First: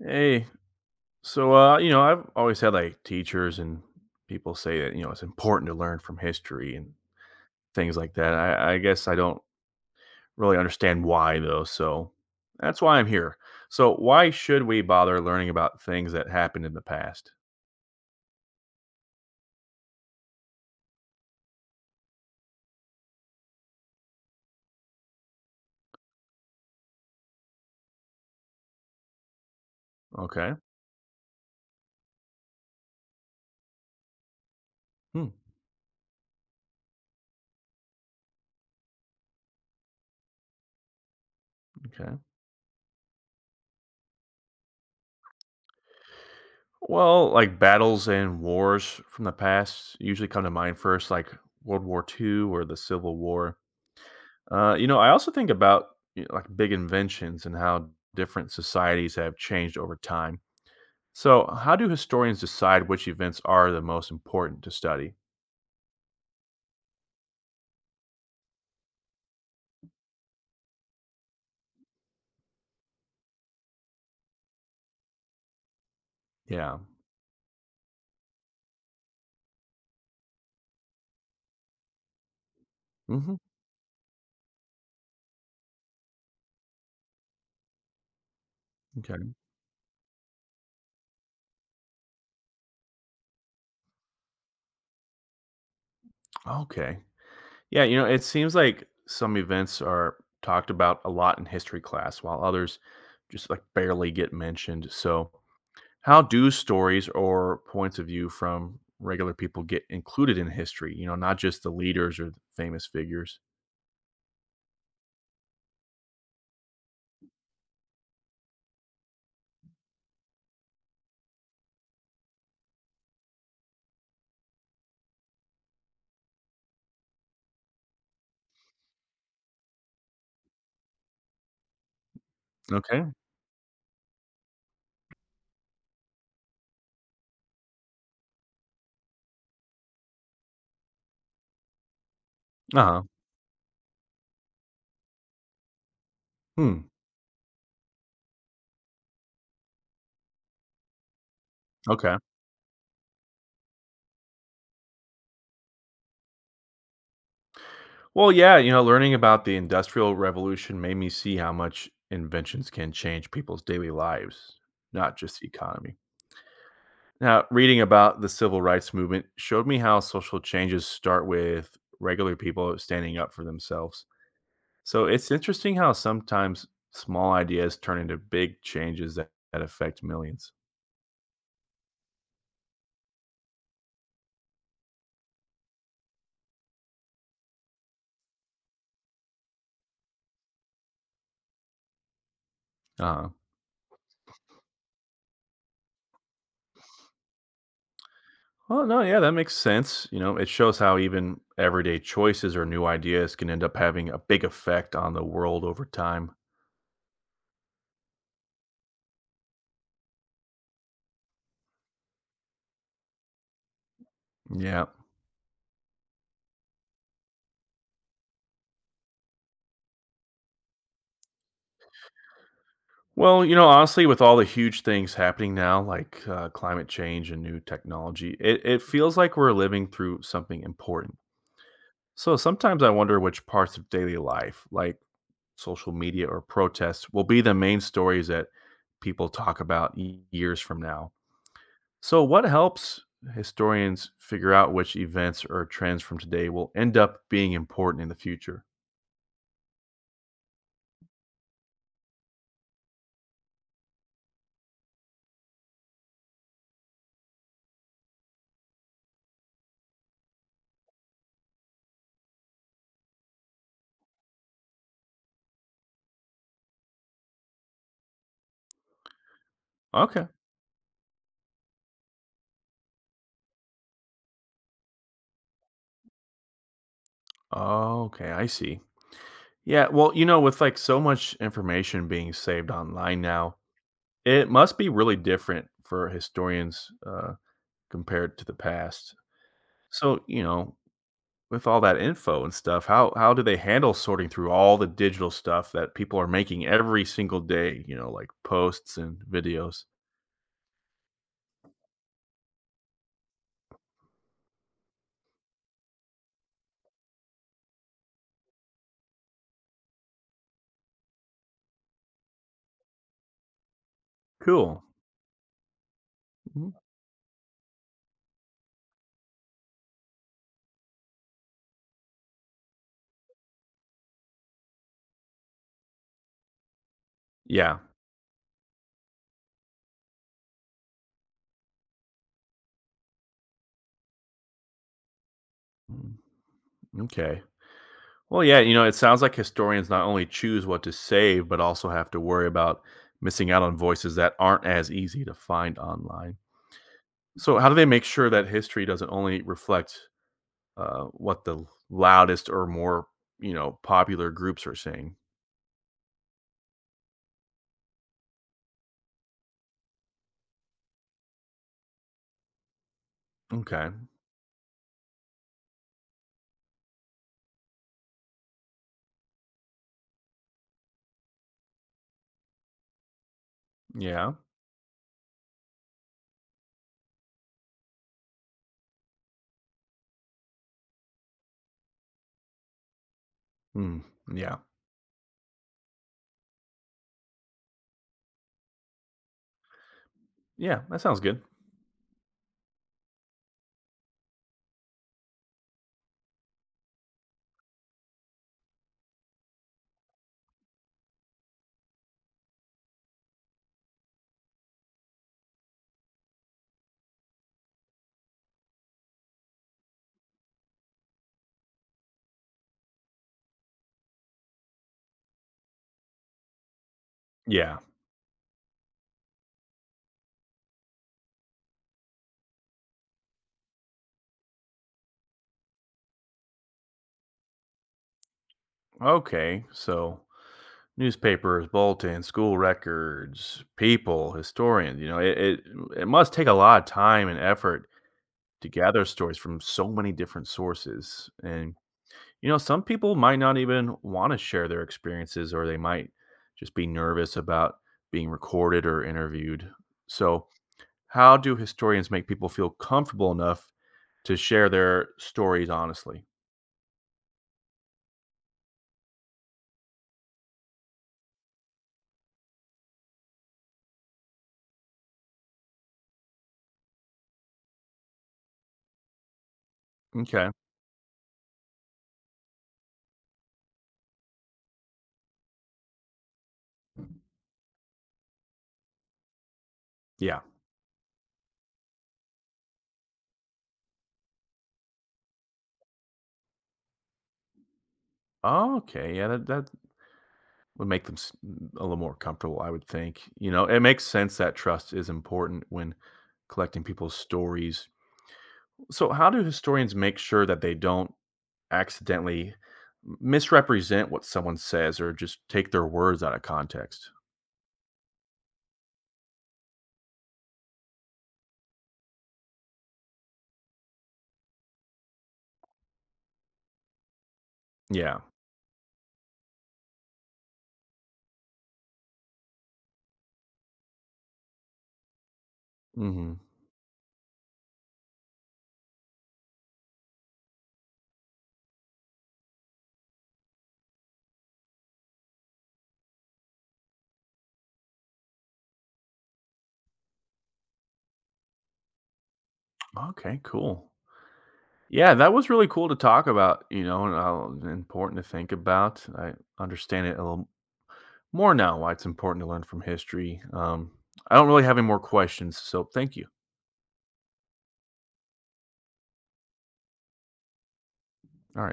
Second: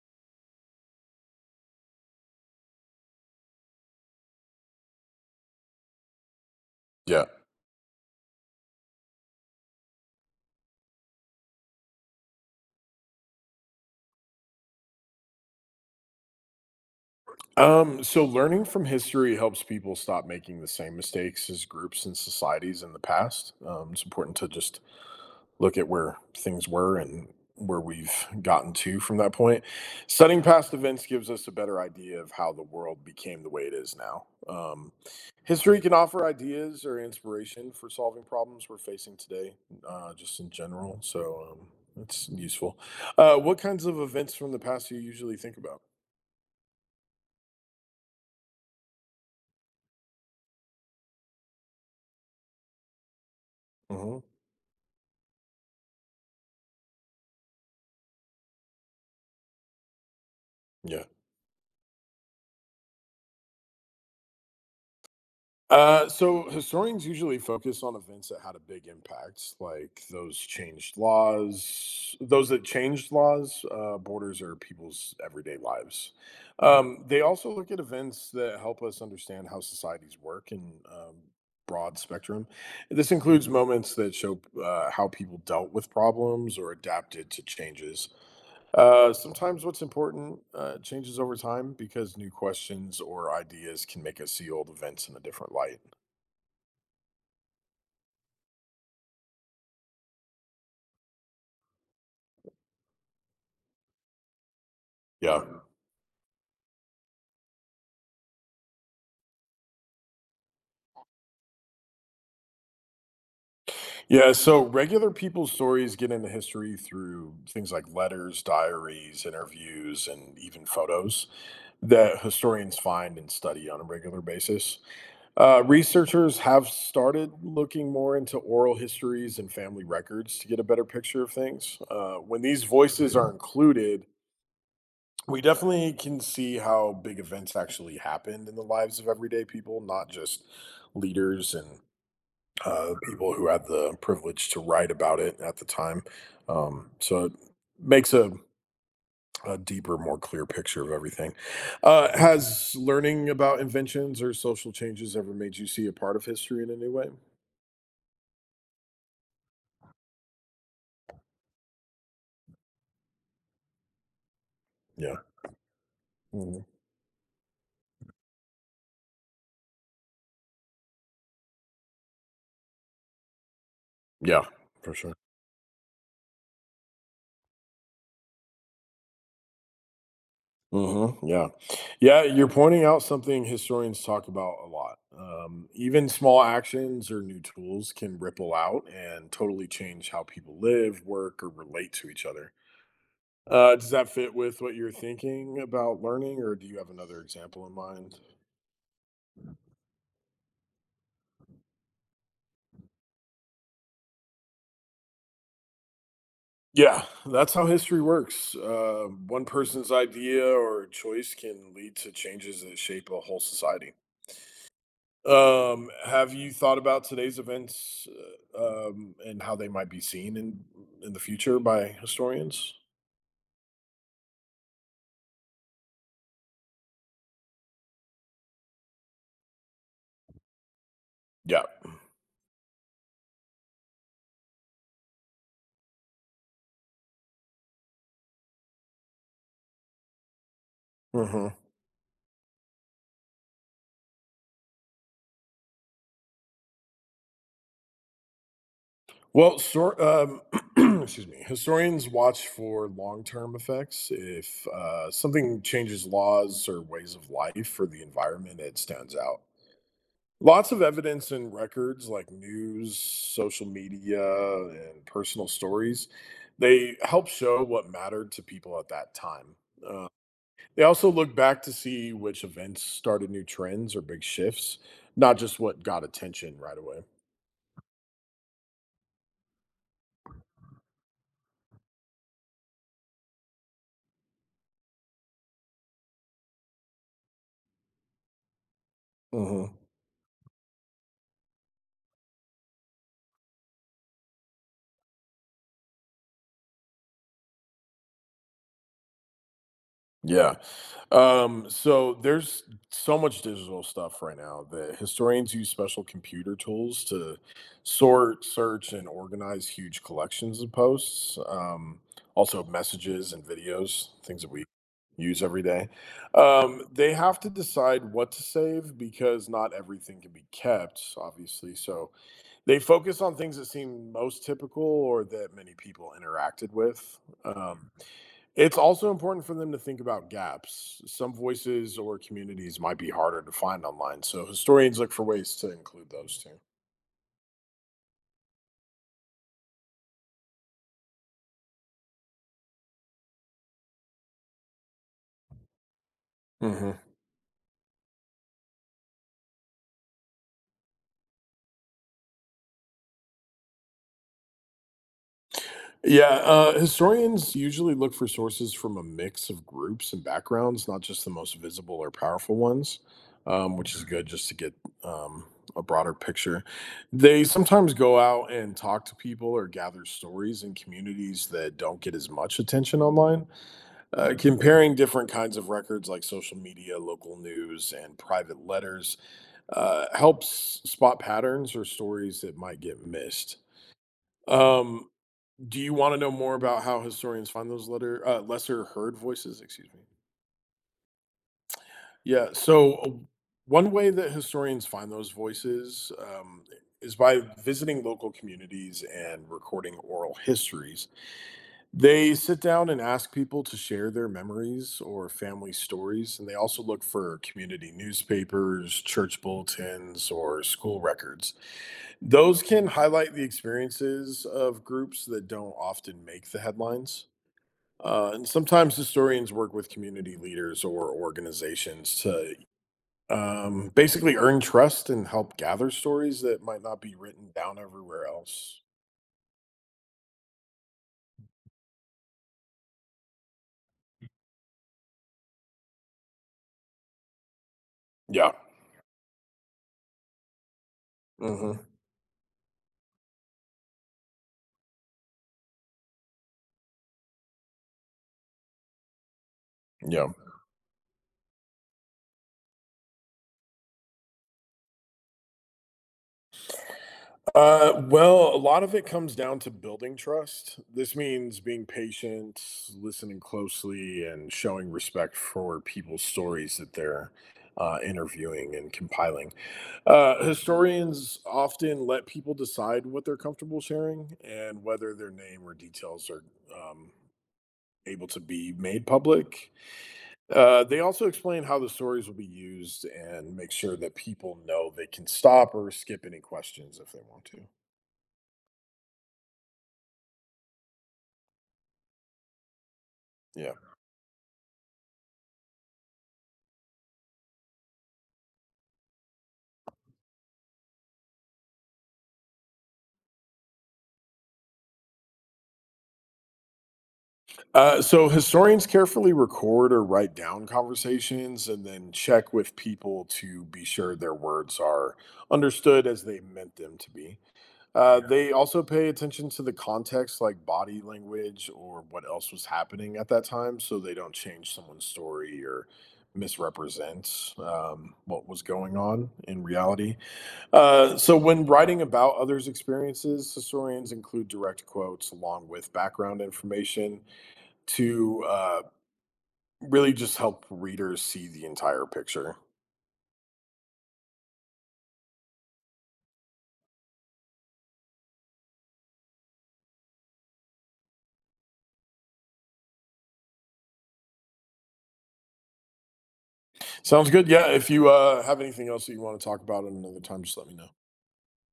Hey, I've always had like teachers and people say that it's important to learn from history and Yeah. things like that. I guess I don't really understand why though, so that's why I'm here. So why should we bother learning about things that happened in the past? So learning from history helps people stop making the same mistakes as groups and societies in the past. It's important to just look at where things were and where we've gotten to from that point. Studying Okay. past events gives us a better idea of how the world became the way it is now. Hmm. History can offer ideas or inspiration for solving problems we're facing today, just in general. So um, Okay. it's useful. What kinds of events from the past do you usually think about? Well, like battles and wars from the past usually come to mind first, like World War Two or the Civil War. Hmm. You know, I also think about like big inventions and how different societies have changed over time. Yeah. So, how do historians decide which events are the most important to study? So historians usually focus on events that had a big impact, like those that changed laws, borders, or people's everyday lives. Yeah. They also look at events that help us understand how societies work in um, broad spectrum. This Hmm. includes moments that show how people dealt with problems or adapted to changes. Uh, Okay. sometimes what's important changes over time because new questions or ideas can make us see old events in a different light. Okay. Yeah, you know, it seems like some events are talked about a lot in history class, while others just like barely get mentioned. So, Yeah. how do stories or points of view from regular people get included in history? You know, not just the leaders or the famous figures. Yeah, so regular people's stories get into history through things like letters, diaries, interviews, and even photos that historians find and study on a regular basis. Researchers have started looking more into oral histories and family records to get a better picture of things. When these Okay. voices are included, we definitely can see how big events actually happened in the lives of everyday people, not just leaders and Uh-huh. people who had the privilege to write about it at the time. Hmm. So it makes a deeper, more clear picture of everything. Okay. Has learning about inventions or social changes ever made you see a part of history in a new way? Well, yeah, you know, learning about the Industrial Revolution made me see how much inventions can change people's daily lives, not Yeah. just the economy. Hmm. Now, reading about the civil rights movement showed me how social changes start with regular people standing up for themselves. Yeah, for So sure. it's interesting how sometimes small ideas turn into big changes that affect millions. Mm-hmm. Yeah. Yeah. You're pointing out something historians talk about a lot. Even small actions or new tools can ripple out and totally change how people live, work, or relate to each other. Uh, Does that fit with what you're thinking about learning, or do you have another example in mind? well, no, yeah, that makes sense. You know, it shows how even everyday choices or new ideas can end up having a big effect on the world over time. Yeah, that's how history works. One person's idea or choice can lead to changes that shape a whole society. Yeah. Have you thought about today's events and how they might be seen in the future by historians? Well, you know, honestly, with all the huge things happening now, like climate change and new technology, it feels like we're living through something important. Yeah. So sometimes I wonder which parts of daily life, like social media or protests, will be the main stories that people talk about years from now. Hmm. So, what helps historians figure out which events or trends from today will end up being important in the future? Well, sort excuse me. Historians watch for long-term effects. If something changes laws or ways of life or the environment, it stands out. Lots of evidence and records like news, social media, and personal stories. They help show what mattered to people at that time. Uh, Okay. they also look back to see which events started new trends or big shifts, not just what got attention right away. Okay, I see. Yeah, well, you know, with like so much information being saved online now, it must be really different for historians compared to the past. Mhm. So, you know, with all that info and stuff, how do they handle sorting through all the digital stuff that people are making every single day? You know, like posts and videos. Yeah. So there's so much digital stuff right now that historians use special computer tools to sort, search, and organize huge collections of posts, also messages and videos, things that we Cool. use every day. Mhm. They have to decide what to save because not everything can be kept, obviously. So they focus on things that seem most typical or that many people interacted with. Yeah. Um, It's also important for them to think about gaps. Some voices or communities might be harder to find online, so historians look for ways to include Mm, those too. okay. Well, yeah, you know, it sounds like historians not only choose what to save, but also have to worry about missing out on voices that aren't as easy to find online. Hmm. So, how do they make sure that history doesn't only reflect what the loudest or more, you know, popular groups are saying? Yeah, historians usually look for sources from a mix of groups and backgrounds, not just the most visible or powerful ones, Okay. which is good just to get um, a broader picture. They sometimes go out and talk to people or gather stories in communities that don't get as much attention online. Uh, Yeah. comparing different kinds of records like social media, local news, and private letters helps spot patterns or stories that might get missed. Mm, yeah. Um, do you want to know more about how historians find those letter lesser heard voices? Excuse me. Yeah. That sounds good. Yeah. So one way that historians find those voices is by visiting local communities and recording oral histories. They sit down and ask people to share their memories or family stories, and they also look for community newspapers, church bulletins, or school records. Those can highlight the experiences of groups that don't often make the headlines. Yeah. And sometimes historians work with community leaders or organizations to basically earn trust and help gather stories that might not be written down everywhere else. Okay. So, newspapers, bulletins, school records, people, historians, you know, it must take a lot of time and effort Yeah. to gather stories from so many different sources. And, Hmm. you know, some people might not even want to share their experiences or they might just be nervous about being recorded or interviewed. Yeah. So, how do historians make people feel comfortable enough to share their stories honestly? Well, a lot of it comes down to building trust. This means being patient, listening closely, and showing respect for people's stories that they're interviewing and compiling. Uh, Okay. historians often let people decide what they're comfortable sharing and whether their name or details are um, able to be made public. Yeah. They also explain how the stories will be used and make sure that people know they can stop or skip any questions if they want to. Oh, okay. Yeah, that would make them a little more comfortable, I would think. You know, Yeah. it makes sense that trust is important when collecting people's stories. So, how do historians make sure that they don't accidentally misrepresent what someone says or just take their words out of context. So historians carefully record or write down conversations and then check with people to be sure their words are understood as they meant them to be. Yeah. Yeah. They also pay attention to the context, like body language or what else was happening at that time, so they don't change someone's story or Mhm. misrepresent what was going on in reality. So, when writing about others' experiences, historians include direct quotes along with background information to really just help readers see the entire picture. Okay, cool. Yeah, that was really cool to talk about, you know, and important to think about. I understand it a little more now why it's important to learn from history. I don't really have any more questions, so thank you. Sounds good. Yeah. If you have anything else that you want to talk about at another time, just let me know. All right.